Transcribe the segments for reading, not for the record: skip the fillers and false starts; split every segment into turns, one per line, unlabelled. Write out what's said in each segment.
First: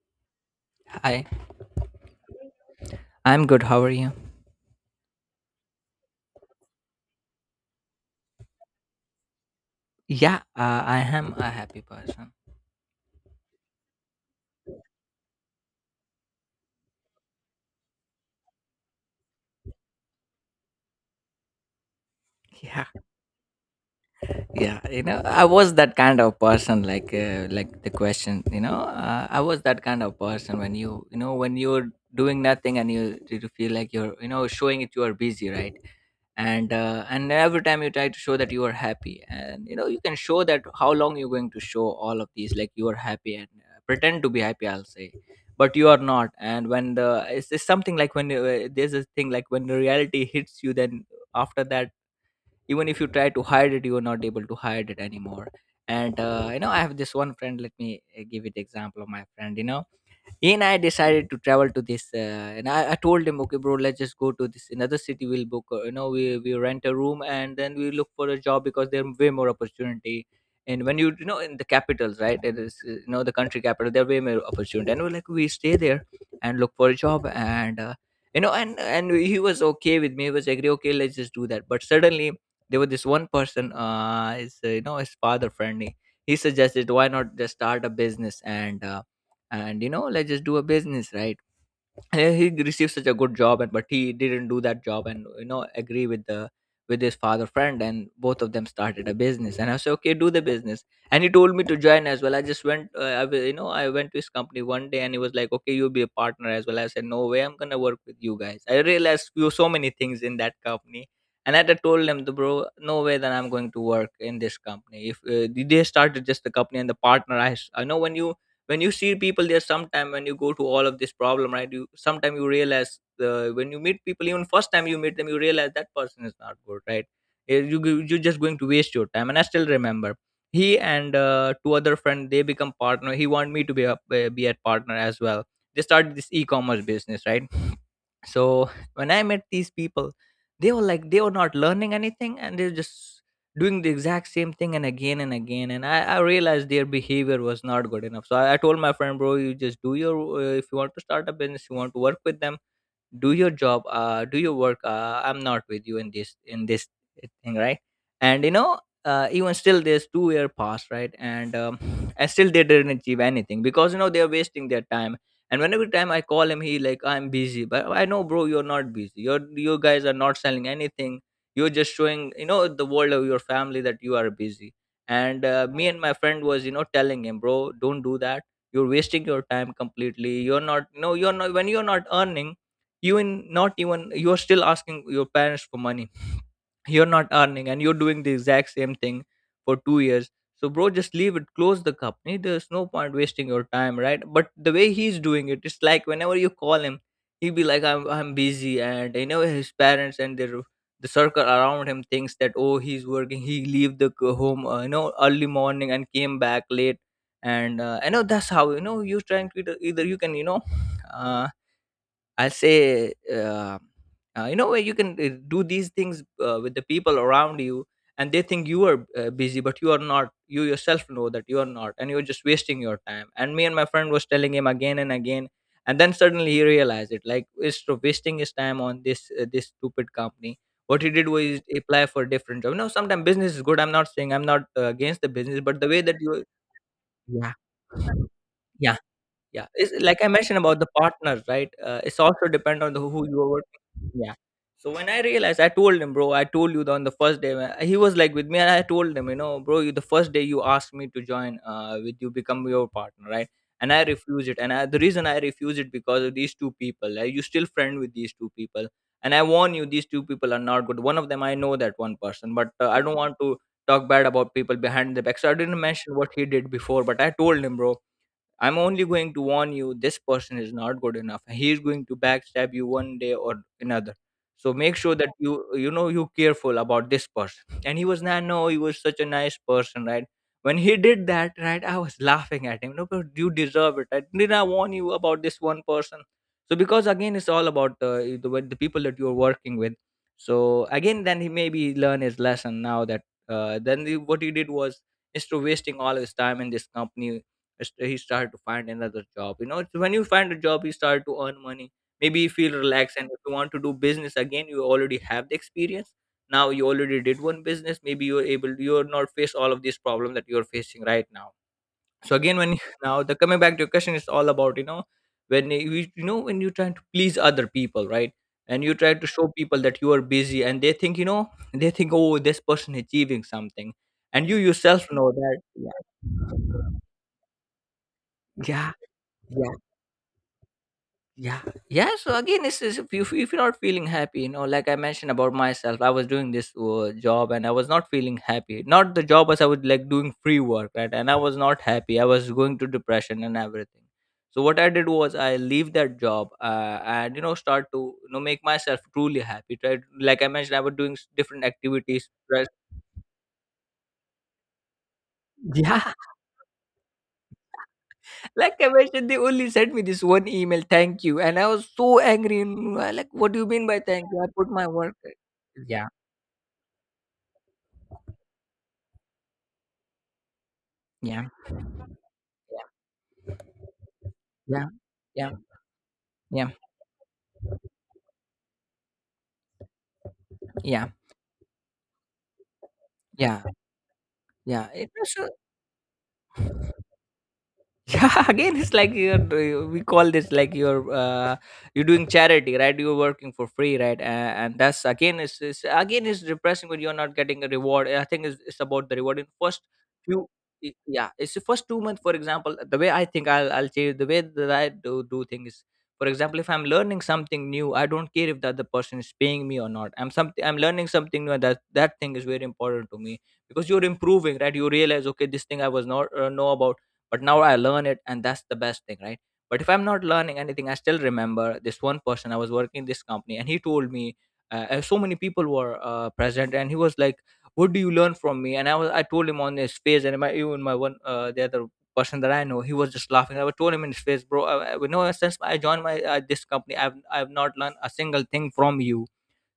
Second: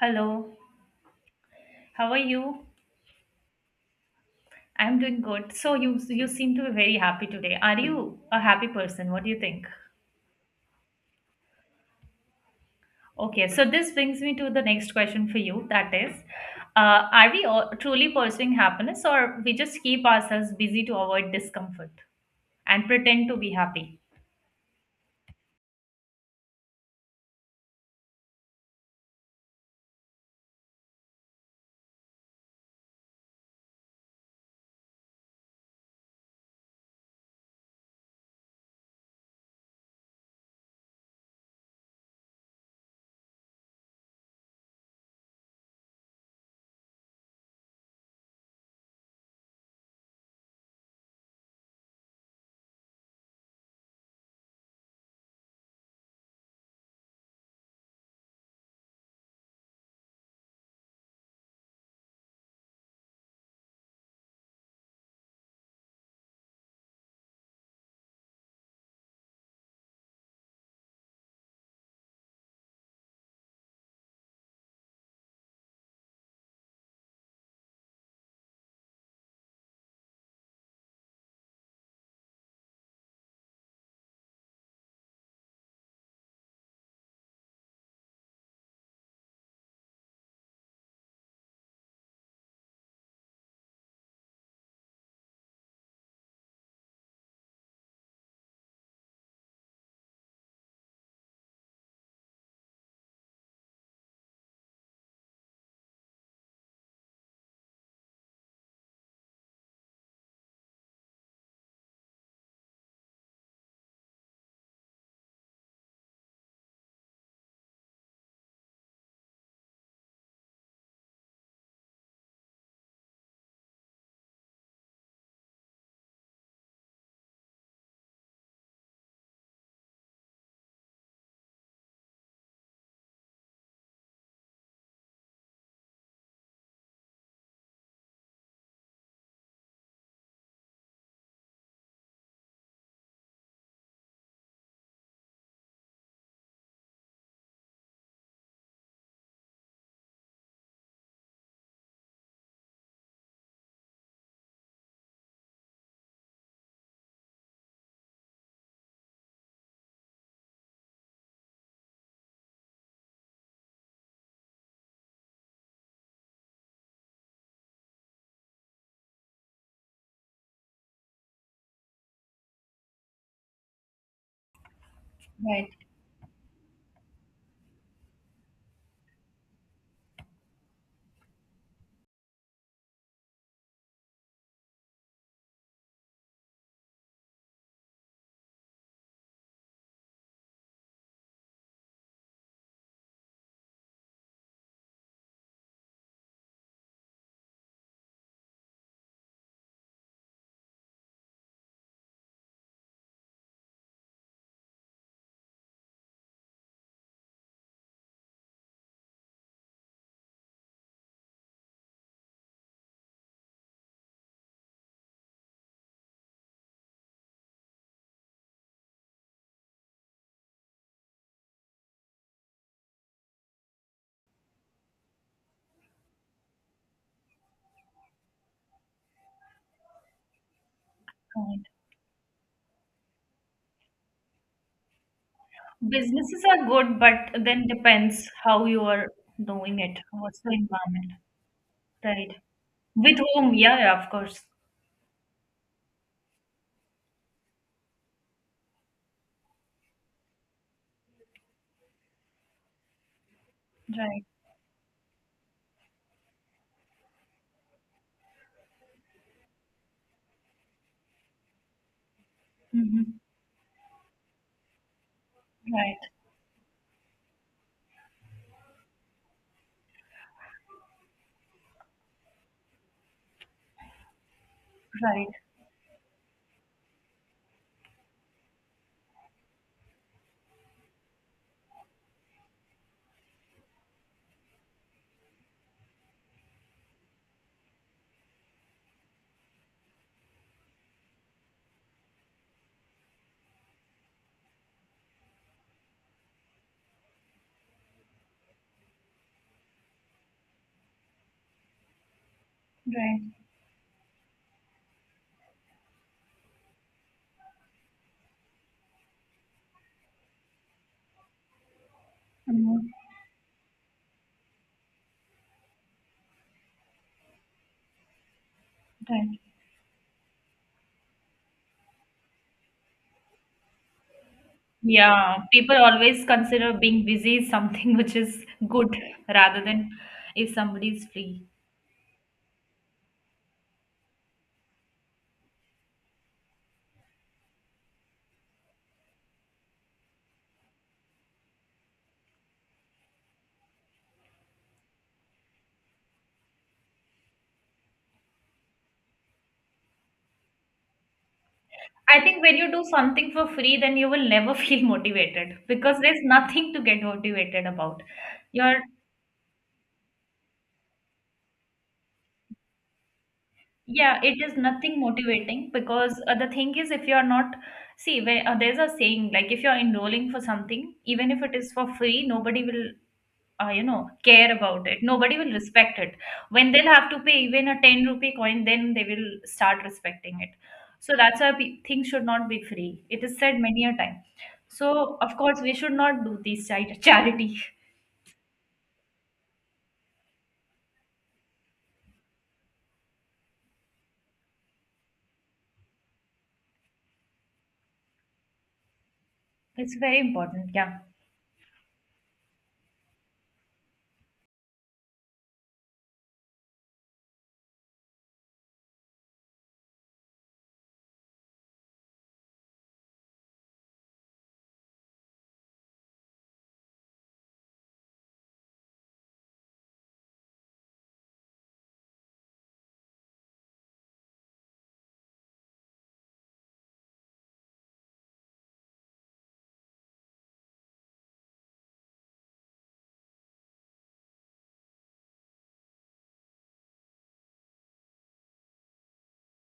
Hello,
Hi,
how are you?
I'm good. How are you?
I'm doing good. So you seem to be very happy today. Are you a happy person? What do you think?
Yeah, I am a happy person.
Okay, so this brings me to the next question for you. That is, are we all truly pursuing happiness, or we just keep ourselves busy to avoid discomfort and
Yeah,
pretend to be happy?
yeah, you know, I was that kind of person, like like the question, you know, I was that kind of person when you know, when you're doing nothing, and you feel like you're, you know, showing it, you are busy, right? And and every time you try to show that you are happy, and you know you can show that, how long you're going to show all of these, like you are happy, and pretend to be happy, I'll say. But you are not. And when the it's something like, when there's a thing, like when the reality hits you, then, after that, even if you try to hide it, you are not able to hide it anymore. And you know, I have this one friend. Let me give it example of my friend, you know. And I decided to travel to this. And I told him, okay, bro, let's just go to this another city. We'll book, you know, we rent a room, and then we look for a job, because there are way more opportunity. And when you know, in the capitals, right? It is, you know, the country capital, there are way more opportunity. And we're like, we stay there and look for a job. And, you know, and he was okay with me. He was agree, okay, let's just do that. But suddenly there was this one person, is, you know, his father friendly. He suggested, why not just start a business, and you know, let's just do a business, right? He received such a good job, and but he didn't do that job, and you know, agree with the with his father friend, and both of them started a business. And I said, okay, do the business. And he told me to join as well. I just went, you know, I went to his company one day, and he was like, okay, you'll be a partner as well. I said, no way I'm gonna work with you guys. I realized few so many things in that company. And I had told him, the bro, no way that I'm going to work in this company. If they started just the company and the partner, I know when you, when you see people there sometime, when you go to all of this problem, right? You sometime you realize, when you meet people, even first time you meet them, you realize that person is not good, right? You're just going to waste your time. And I still remember, he and two other friend, they become partner. He want me to be a partner as well. They started this e-commerce business, right? So when I met these people, they were like, they were not learning anything, and they're just doing the exact same thing and again and again. And I realized their behavior was not good enough. So I told my friend, bro, you just do your, if you want to start a business, you want to work with them, do your job. Do your work. I'm not with you in this thing, right? And you know, even still, there's 2 year passed, right? And and still they didn't achieve anything, because you know they're wasting their time. And whenever time I call him, he like, I'm busy. But I know, bro, you're not busy. You're, you guys are not selling anything. You're just showing, you know, the world of your family that you are busy. And
Right.
me and my friend was, you know, telling him, bro, don't do that. You're wasting your time completely. You're not, no, you're not. When you're not earning, you in, not even, you're still asking your parents for money. You're not earning, and you're doing the exact same thing for 2 years. So bro, just leave it, close the company. There's no point wasting your time, right? But the way he's doing it, it's like, whenever you call him, he'll be like, I'm busy. And you know his parents and their the circle around him thinks that, oh, he's working. He leave the home, you know, early morning and came back late. And I know that's how, you know, you're trying to either, either you can, you know, uh, I'll say, you know, where you can do these things with the people around you, and they think you are busy, but you are not. You yourself know that you are not, and you're just wasting your time. And me and my friend was telling him again and again. And then suddenly he realized it. Like, it's so wasting his time on this this stupid company. What he did was
Right.
apply for a different job. You know, sometimes business is good. I'm not saying I'm not against the business, but the way that
Businesses
you,
are good, but
yeah,
then depends how you
yeah,
are
yeah,
doing
it's
it.
like I
What's the
mentioned about the
environment?
partner, right? It's
Right.
also depend on the,
With
who you are
whom? Yeah, yeah, of
working. Yeah.
course.
So when I realized, I told him, bro, I told you the, on the first day. He was like with me, and I told him, you know, bro, you, the first day you asked me to join, with you become your partner, right? And I
Right.
refused it, and I, the reason I refused it because of these two people. Like, you still friend with these two people, and I warn you, these two people are not good. One of them, I know that one person, but I
Hmm.
don't want to talk bad about people behind the back. So I didn't
Right.
mention what he did before, but I told him, bro, I'm only going to warn you, this person is not good enough. He's going to backstab you one day or another. So make sure
Right.
that you know, you careful about this person. And he was not, no, he was such a nice person, right? When he did that, right, I was laughing at him. No, but you deserve it. Right? Did I warn you about this one person? So because again, it's all about the with the people that you're working with. So again, then he maybe learn his lesson now that then the, what he did was, instead of wasting all his time in this company, he started to find another job. You know, it's when you find a job, you start to earn money. Maybe you feel relaxed.
Right.
And if you want to do business again, you already have the experience. Now you already did one business, maybe you're able, you're not face all of these problems that you're facing right now. So again, when
Mhm.
you- now the coming back to your question is all about, you know, when you know, when you're trying to please other people, right? And you try to
Right.
show people that you are busy, and they think, you know, they think, oh, this person achieving something, and you yourself know
Yeah,
that.
people
Yeah.
always consider being busy something which is
Yeah.
good rather
Yeah.
than if somebody is free.
Yeah. Yeah. So again, it's, if you, if you're not feeling happy, you know, like I mentioned about myself, I was doing this job, and I was not feeling happy. Not the job, as I was like doing free work, right? And I was not happy. I was going to depression and everything. So what I did was I leave that job, and you know, start to, you know, make myself truly happy, right? Like I mentioned, I was doing different
I
activities,
think when
right?
you do something for free, then you will never feel motivated because
Yeah.
there's nothing to get motivated about.
Like
You're,
I mentioned, they only sent me this one email, thank you, and I was so angry. And, like, what do you mean by
yeah,
thank
it
you? I
is
put my
nothing
work.
motivating because the thing is, if you're not, see, where, there's a saying like if you're enrolling for something, even if
Yeah.
it is for free, nobody will care
Yeah.
about it. Nobody will
Yeah.
respect it
Yeah. Yeah.
when they'll have to pay even a 10 rupee coin. Then they will start respecting it.
Yeah.
So that's why things should not be free, it is said
Yeah.
many a time.
Yeah, it
So of
also,
course we should not do these charity.
yeah, again, it's like you're we call this like you're, you're doing charity, right? You're working for free, right? And that's again is again is depressing when you're not getting a reward. I think it's about the reward in first
It's very
few.
important,
y-
yeah.
Yeah, it's the first 2 months, for example. The way I think I'll change the way that I do things. For example, if I'm learning something new, I don't care if the other person is paying me or not. I'm something I'm learning something new, and that thing is very important to me, because you're improving, right? You realize, okay, this thing I was not know about, but now I learn it, and that's the best thing, right? But if I'm not learning anything, I still remember this one person. I was working in this company and he told me, and so many people were present, and he was like, what do you learn from me? And I told him on his face, and my, even my one, the other person that I know, he was just laughing. I was told him in his face, bro, you know, since I joined my, this company, I've not learned a single thing from you.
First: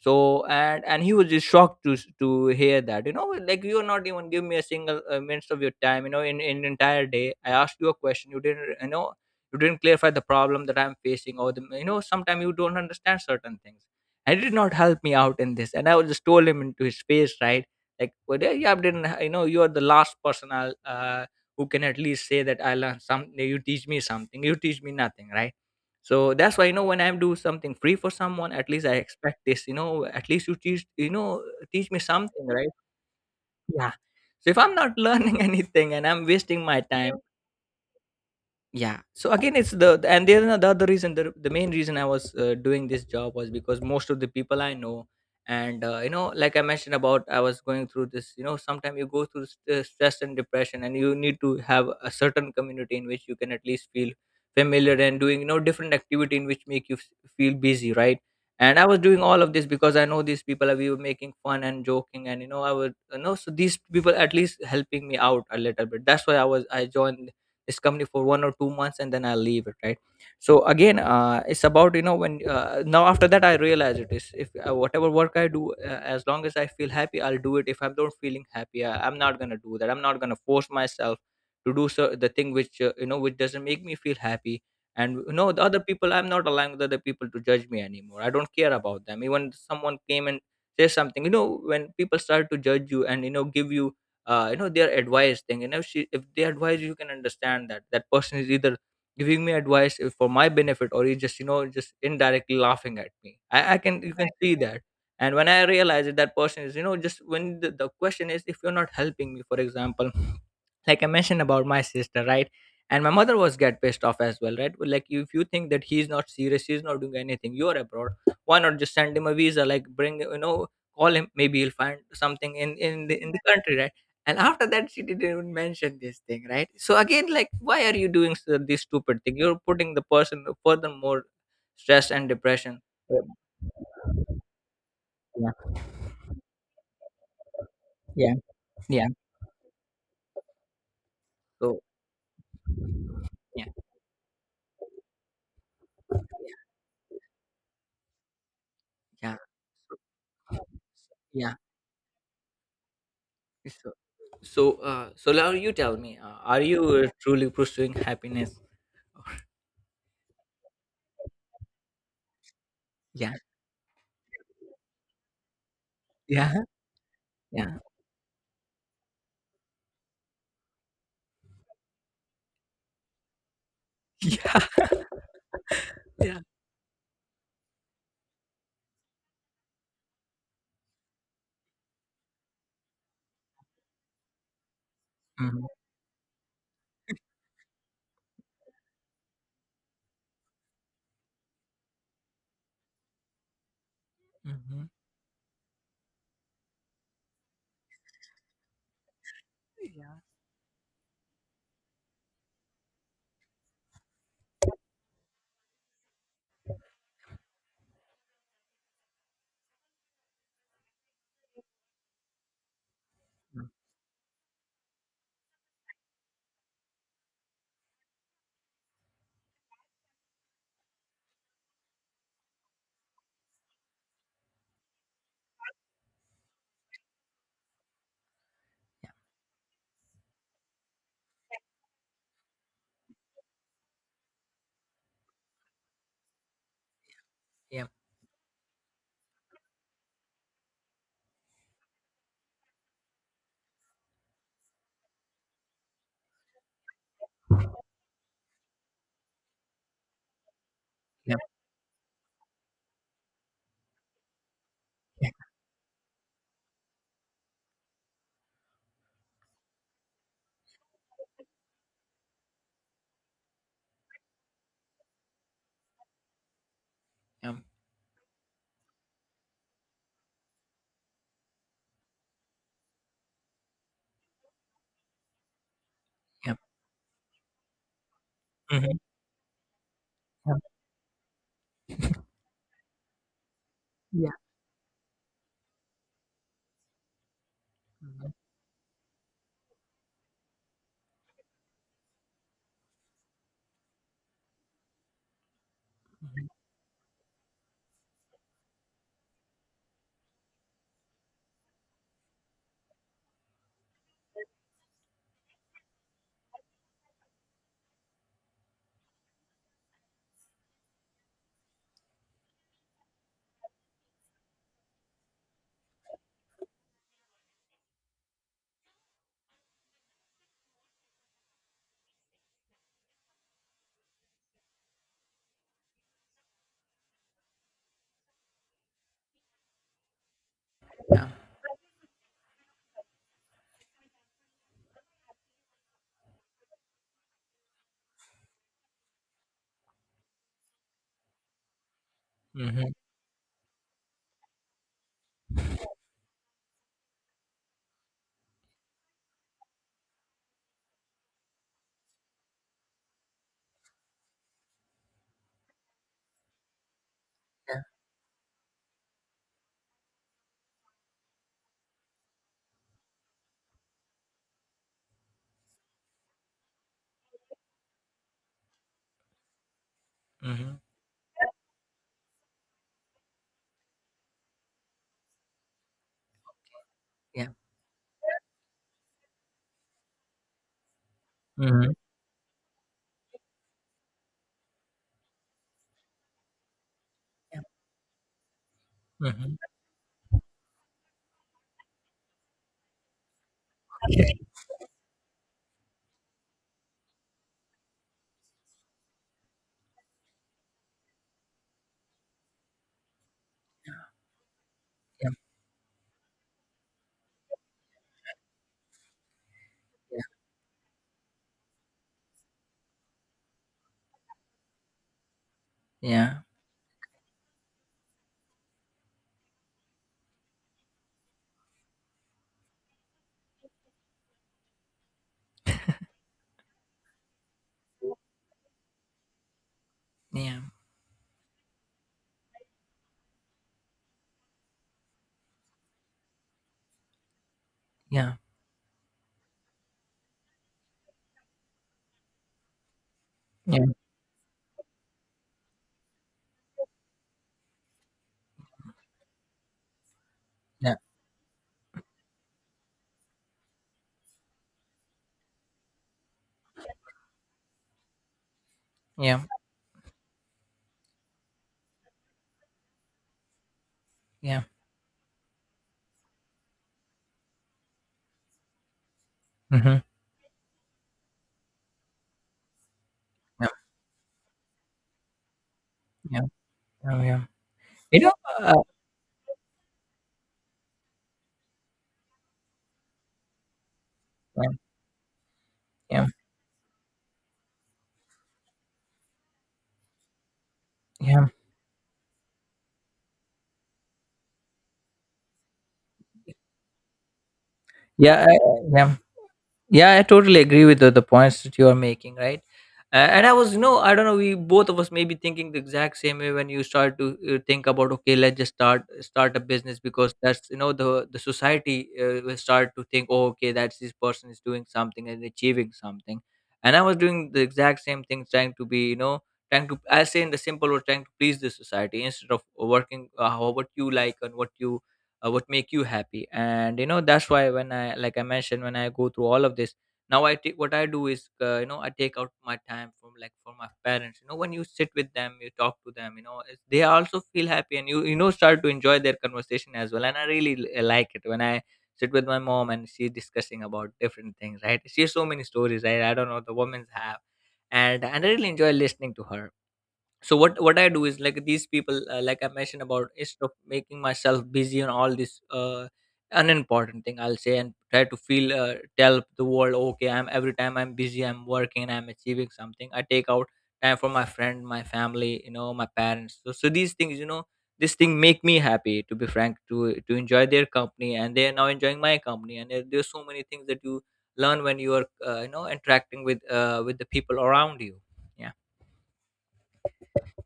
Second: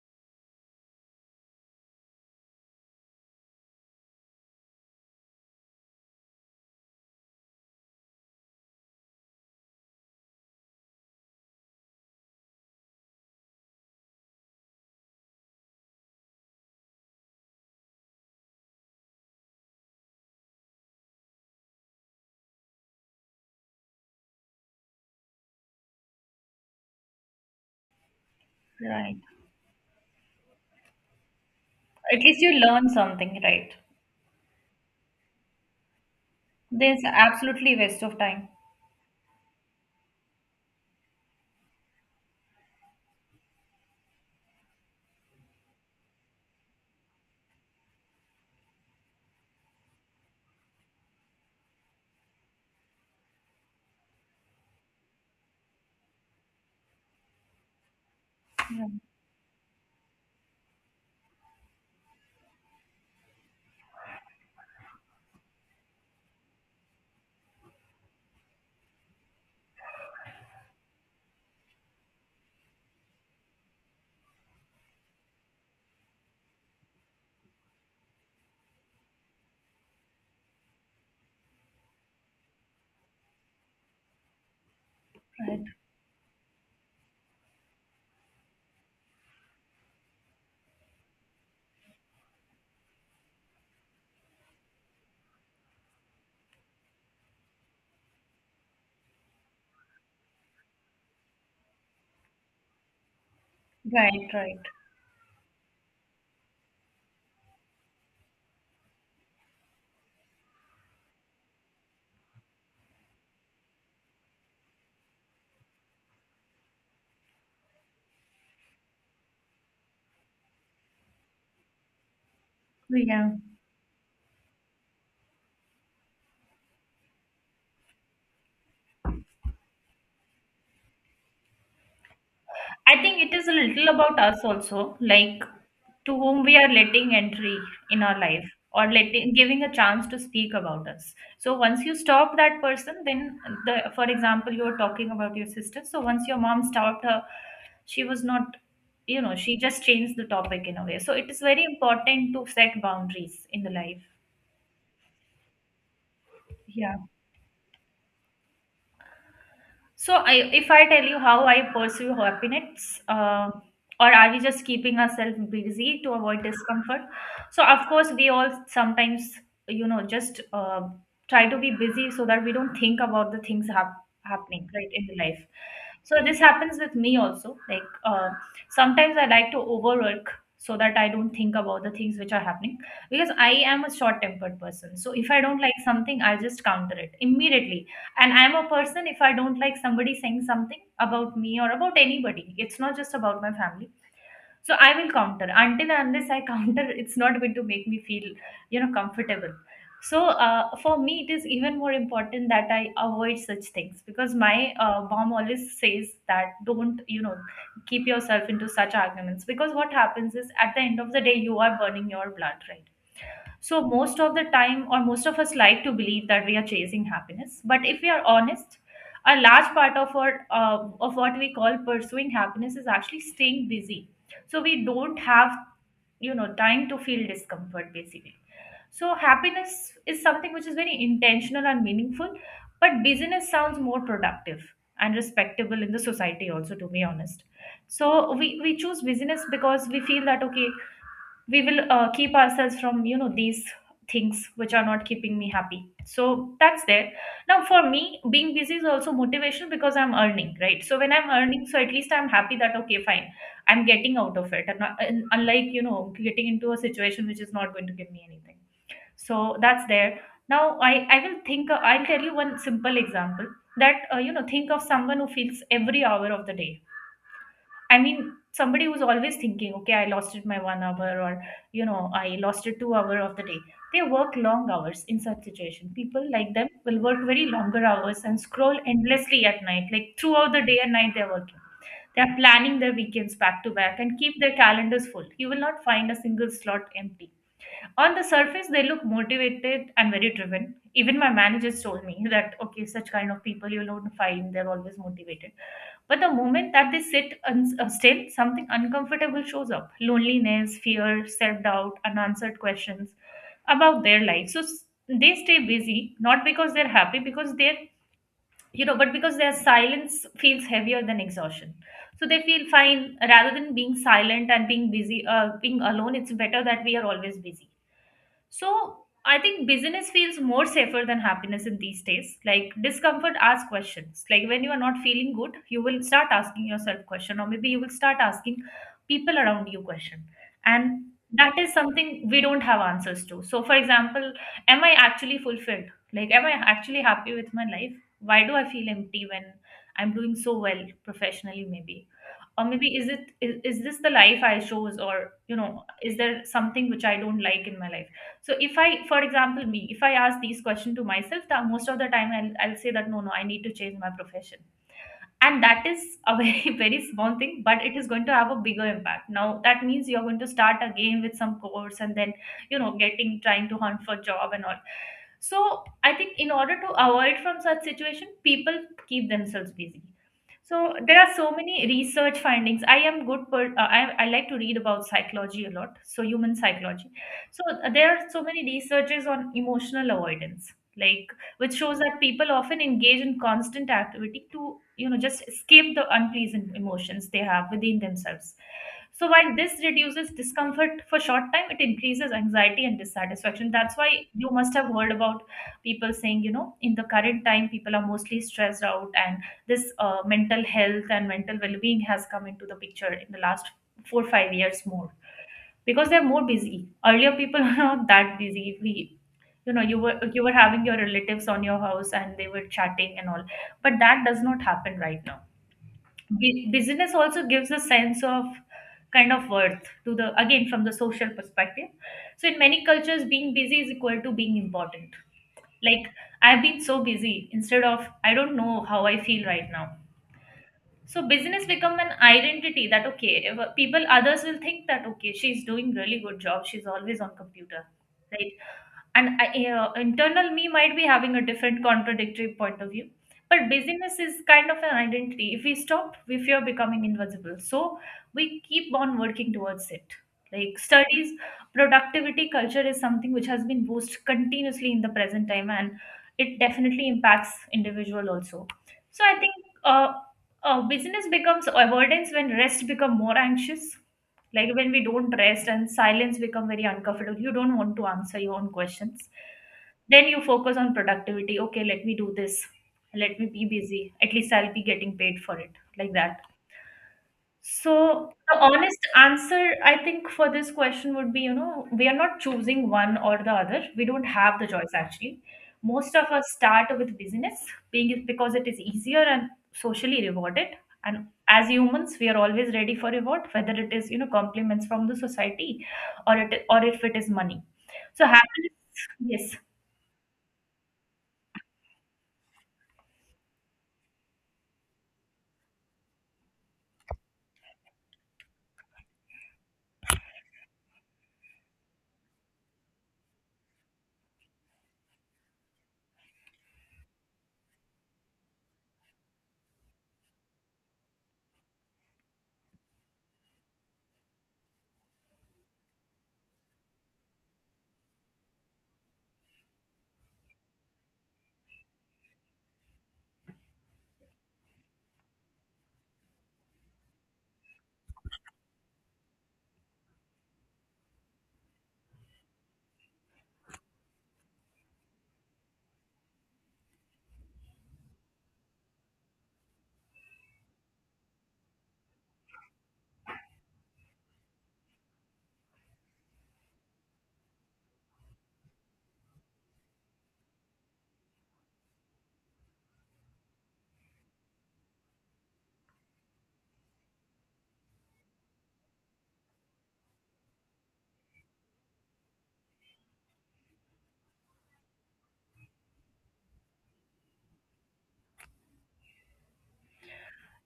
So and and he was just shocked to to hear that, you know, like, you're not even give me a single minutes of your time, you know, in the entire day. I asked you a question, you didn't, you know, you didn't clarify the problem that I'm facing, or, the you know, sometimes you don't understand certain things, and it did not help me out in this. And I was just told him into his face, right? Like, well, yeah, yeah, I didn't you know, you're the last person I'll who can at least say that I learned something. You teach me something? You teach me nothing, right? So that's why, you know, when I do something free for someone, at least I
Right.
expect this, you know, at least you teach, you know, teach me
At least
something,
you
right?
learn something, right?
Yeah. So if I'm not learning anything, and I'm wasting my
There's
time.
absolutely waste of time,
Yeah. So again, it's the, and the other reason, the main reason I was doing this job was because most of the people I know, and you know, like I mentioned about, I was going through this, you know, sometimes you go through stress and depression, and you need to have a certain community in which you can at least feel familiar, and doing, you know, different activity in which make you feel busy, right? And I
yeah.
was doing all of this because I know these people, and we were making fun and joking, and you know, I would, you know, so these people at least helping me out a little bit. That's why I joined this company for 1 or 2 months, and then I'll leave it, right? So again, it's about, you know, when now after that, I realize it is, if whatever work I do, as long as I feel happy, I'll do it. If I'm not feeling happy, I'm not gonna do that. I'm not gonna force myself to do so, the thing which you know, which doesn't make me feel happy. And you know, the
Right,
other people, I'm not allowing the other people to judge me anymore. I don't care about them, even someone came and say something, you know. When people start to judge you, and you know, give you you know, their advice thing, and if she, if they advise, you can understand that that person is either giving me advice if for my benefit, or he just, you know, just indirectly laughing at me. I can, you can,
right,
Right. see
right.
that. And when I realize that that person is, you know, just when the question is, if you're not helping me, for example, like I mentioned about my sister, right? And my mother was get pissed off as well, right? Well, like, if you think that he's not serious, he's not doing anything, you're abroad, why not just send him a visa, like bring, you know, call him, maybe he'll find something in
Yeah.
in the country, right? And after that, she didn't even mention this thing, right? So again, like, why are you doing this stupid thing? You're putting the person further more stress and depression.
I think
Yeah.
it is a little about us also, like to whom we are letting entry in our
Yeah.
life or
Yeah.
letting giving a chance to speak about us. So
So.
once you stop that person, then
Yeah.
the for example, you were talking about your sister. So once your mom stopped her, she was not, she just changed the topic in a way. So it is
Yeah.
very important to set boundaries in the
So,
life.
so, so now you tell me, are you
Yeah.
truly pursuing happiness?
So, if I tell you how I pursue happiness,
Yeah,
or are we just keeping ourselves busy to avoid
yeah,
discomfort? So,
Yeah.
of course, we all sometimes, just try to be busy so that we don't think about the things happening right in the life. So,
Yeah,
this
yeah,
happens with me also. Like sometimes I like to overwork so that I don't think about the things which are happening, because I am a short-tempered person. So, if I don't
Mm-hmm.
like something, I'll just counter it immediately. And I'm a person, if I don't like somebody saying something about me or about anybody, it's not just about my family. So
Mm-hmm.
I will counter until and unless I counter, it's not going to make me feel comfortable. So
Yeah,
for me it is even more important that I avoid such things, because my mom always says that don't keep yourself into such arguments, because what happens is at the end of the day, you are burning your blood, right?
mm.
So, most of the time, or most of us like to believe that we are chasing happiness. But if we are honest, a large part of our of what we call pursuing happiness is actually staying busy. So we don't have, time to feel discomfort basically.
Yeah.
So happiness is something which is very intentional and meaningful, but busyness sounds more productive and respectable in the society also, to be honest.
Yeah.
So we choose busyness because we feel that okay, we will keep ourselves from these things which are not keeping me happy. So that's there. Now for me being busy is also motivation because I'm earning, right? So when I'm earning, so at least I'm happy that okay, fine, I'm getting out of it, and
Yeah.
unlike getting into a situation which is not going to give me anything. So that's there. Now I will think I'll tell you one simple example. That think of someone who feels every hour of the day.
Yeah.
I mean, somebody who's always thinking, okay, I lost it my one hour, or I lost it 2 hour of the day. They work long hours in such situation. People
Yeah.
like
Yeah.
them will work very longer hours and scroll
Mm-hmm.
endlessly at night, like throughout the day and night they're working. They are planning their weekends back to back and
Yeah, yeah,
keep their calendars full. You will not find a single slot empty. On the
mhm,
surface they look motivated and very driven. Even my managers told me that okay, such kind of people you'll not find, they're always motivated. But the
mhm.
moment that they sit still, something uncomfortable shows up: loneliness, fear, self-doubt, unanswered questions about their life. So they stay busy not because they're happy, because they're you know but because their silence feels heavier than exhaustion. So they feel fine rather than being silent and being busy, being alone. It's better that we are always busy. So I think business feels more safer than happiness in these days. Like discomfort asks questions. Like when you are not feeling good, you will start asking yourself question, or maybe you will start asking people around you question. And
Yeah.
that is something we don't have answers to. So for example, am I actually fulfilled? Like am I actually happy with my life? Why do I feel empty when I'm doing so well professionally maybe? Or
Mm-hmm.
maybe is this the life I chose, or is there something which I don't like in my life? So if I for example me, if I ask these questions to myself, most of the time I'll say that no no, I need to change my profession. And that is a very very small thing,
Yeah.
but it is going to have a bigger impact now. That means you're going to start again with some course, and then getting, trying to hunt for job and all. So I think in order to avoid from such situation, people keep themselves busy.
Mm-hmm.
So there are so many research findings. I am good, I like to read about psychology a lot, so human psychology.
Yeah.
So there are so many researches on emotional avoidance, like which
Mm-hmm.
shows that people often engage in constant activity to just escape the unpleasant emotions they
Yeah.
have within themselves. So while
Mm-hmm.
this reduces discomfort for short time, it increases anxiety and dissatisfaction. That's why
Yeah.
you must have heard about people saying, in the current time, people are mostly stressed out, and this mental health and mental well-being has come into the picture in the last four five years more, because they're more busy. Earlier, people were not that busy. You were having your relatives on your house and they were chatting and all, but that does not happen right now.
Yeah.
Business also gives a sense of kind of worth to the, again, from the social perspective. So in many cultures being busy is equal to being important. Like I've been so busy, instead of I don't know how I feel right now.
Yeah.
So business become an identity, that okay, if, people others will think that okay, she's doing really good job, she's always on computer,
Yeah. Yeah.
right? And internal me might be having a different contradictory point of view, but
Yeah. Yeah. Yeah.
busyness is kind of an identity. If we stop, we fear becoming invisible, so we keep on working towards it. Like studies, productivity culture is something which has been boosted continuously in the present time, and it definitely impacts individual also. So I
Yeah.
think uh, business becomes avoidance when rest become more anxious.
Yeah.
Like when we don't rest and silence become very uncomfortable, you don't want to answer your own questions,
Mm-hmm.
then you focus on productivity. Okay, let me do this, let me be
Yeah.
busy, at least I'll be getting paid for it, like that.
Yeah. Yeah. Yeah. You
So
know.
the
Uh,
honest answer, I think, for this question would be, we are not choosing one or the other. We don't have the
yeah.
choice actually. Most of
Yeah.
us start with business being because it is easier and socially rewarded. And
Yeah.
as humans, we are always ready for reward, whether it is, compliments from the society or if it is money. So
Yeah, I,
happiness,
yeah,
yes.
yeah. I totally agree with the points that you are making, right? And I was, you know, I don't know, we both of us may be thinking the exact same way, when you start to think about, okay, let's just start a business, because that's, you know, the society will start to think, oh, okay, that's, this person is doing something and achieving something. And I was doing the exact same thing, trying to be, you know, trying to, I say in the simple, or trying to please the society, instead of working how, what you like, and what you what make you happy. And you know, that's why, when I, like I mentioned, when I go through all of this, now I take, what I do is, you know, I take out my time from, like, for my parents. You know, when you sit with them, you talk to them, you know, it's, they also feel happy, and you know, start to enjoy their conversation as well. And I really like it when I sit with my mom and she's discussing about different things, right? She has so many stories, right? I don't know, the women's have. And I really enjoy listening to her. So what I do is, like, these people, like I mentioned about, instead of making myself busy on all this unimportant thing, I'll say, and try to feel, tell the world, okay, I'm, every time I'm busy, I'm working, I'm achieving something, I take out time for my friend, my family, you know, my parents. So these things, you know, this thing make me happy, to be frank, to enjoy their company, and they are now enjoying my company. And there's so many things that you learn when you are you know, interacting with the people around you. Yeah.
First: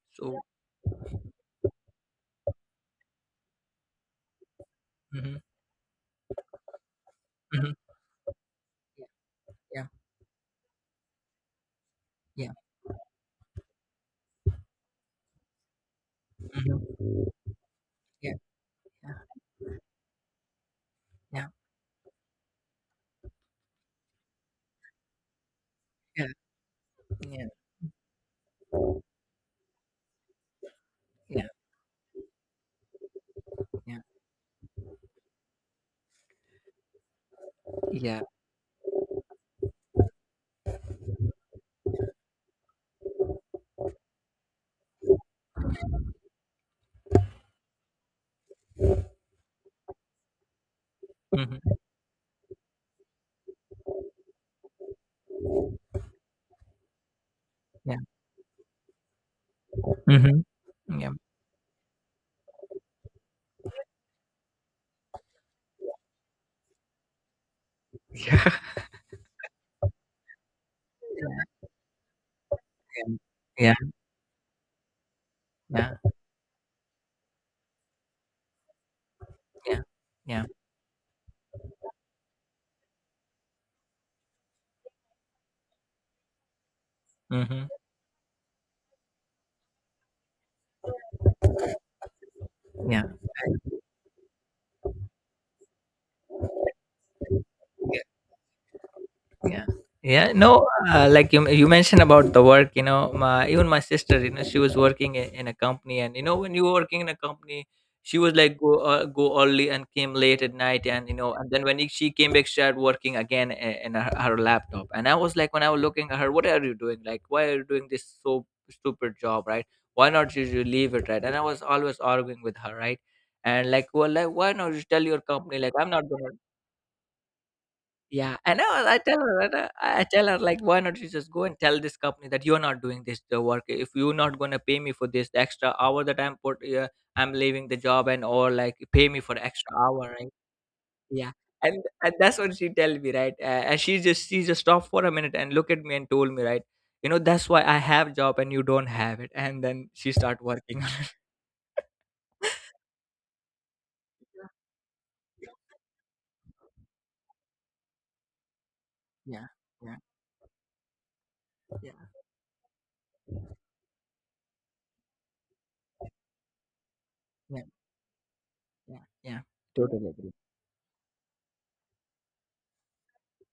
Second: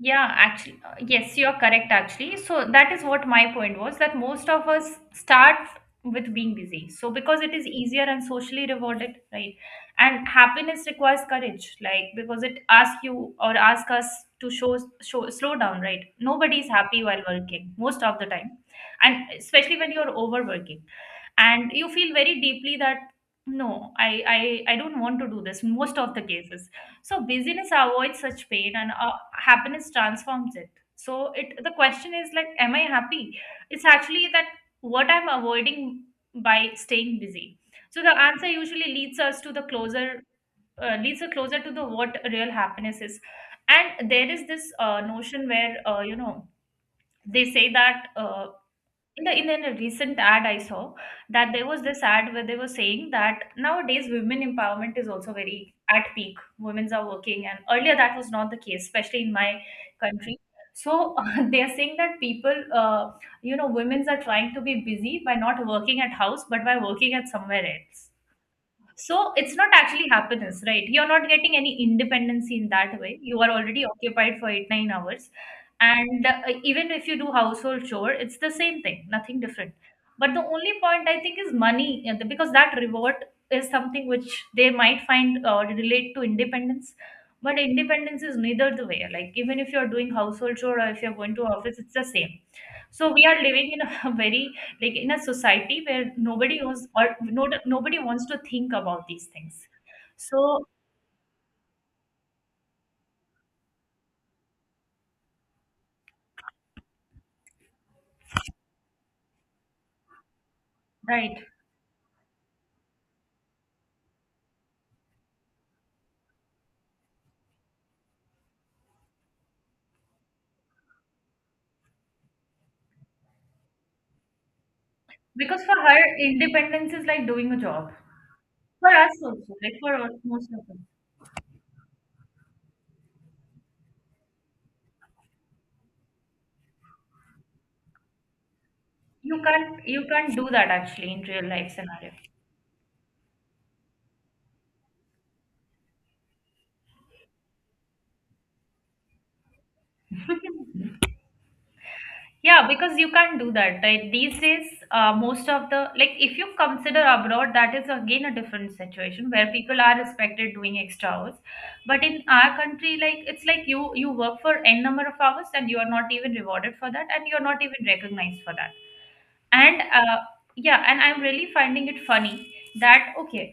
Yeah,
So.
actually, yes, you are correct, actually. So that is what my point was, that most of us
Mhm,
start with being busy. So because it is
mhm.
easier and socially
Yeah,
rewarded, right?
yeah,
And happiness requires courage, like because
yeah,
it asks you or asks us to show, show slow down, right? Nobody is
mhm,
happy while working most of the
yeah,
time,
yeah,
and especially when you're overworking
yeah,
and you feel very deeply that no, I don't want to do this most of the
yeah,
cases. So busyness avoids such pain, and happiness transforms it. So
yeah,
it the question is like, am I happy? It's
yeah,
actually that what I'm avoiding by staying busy. So the
yeah,
answer usually leads us closer to the what real happiness is. And there is this notion where they say that in a recent ad I saw, that there
mhm,
was this ad where they were saying that nowadays women empowerment is also very at peak. Women's are working, and earlier
yeah,
that was not the case, especially in my country.
mhm, yeah,
So they are saying that uh, women's are trying to be busy by not working at house, but by working at somewhere else.
yeah,
So it's not actually happiness, right? You're not getting any independency in that way. You are
yeah,
already occupied for eight, 9 hours.
yeah,
And even if you do household chore, it's the same thing, nothing different.
yeah,
But the
yeah,
only point I think is money, because that reward is something which they might find relate to independence. But
Mm-hmm.
independence is neither the way. Like even if you're doing household chore or if you're going to office, it's the same.
Yeah,
So
mhm,
we are living in a very, like in a society where nobody wants or no, nobody
yeah.
wants to think about these things.
Yeah. Yeah.
So
No, like you mentioned about the work, you know, my, even my sister, you know, she was working in a company, and you know, when you were working in a company, she was like go, go early and came late at night. And you know,
right,
and then when she came back, she started working again in her, her laptop. And I was like, when I was looking at her, what are you doing? Like, why are you doing this so stupid job? Right. Why not you, you leave it? Right. And I was always arguing with her. Right. And like, well, like, why not you tell your company,
because for
like, I'm not
her
going to,
independence is like doing a job.
yeah, I know,
For
I
us
tell her, I
also,
know,
like for
I
us,
tell her,
most of
like,
us,
why not you just go and tell this company that you're not doing this the work. If you're not gonna pay me for this the extra hour that I'm put, I'm leaving the job, and or like pay me for
you
the
can't
extra
you
hour, right?
can't do that actually in
Yeah,
real life
and
scenario.
and that's what she tell me, right? And she just stopped for a minute and look at me and told me, right? You know, that's why I have job and you don't have it. And then she start working.
Yeah, because you can't do that. Like these days, most of the like if you consider abroad, that is again a different situation
Yeah,
where people
yeah,
are respected doing extra hours. But
yeah,
in our country, like it's like you work for n number of hours, and you are not even rewarded for that, and you are not
yeah,
even recognized for that.
yeah, yeah.
And
Totally agree.
yeah, and I'm really finding it funny that okay,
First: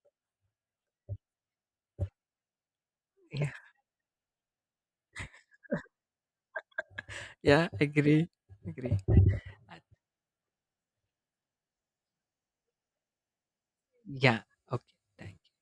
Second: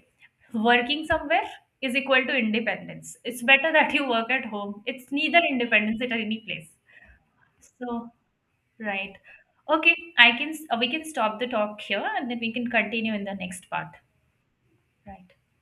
working somewhere is equal to independence. It's
Yeah,
better that you work at home. It's neither independence at any place.
yeah,
So.
agree, agree.
Right. Okay, we can stop the talk here and then we can continue in the next part.
Yeah. Okay.
Right.
Thank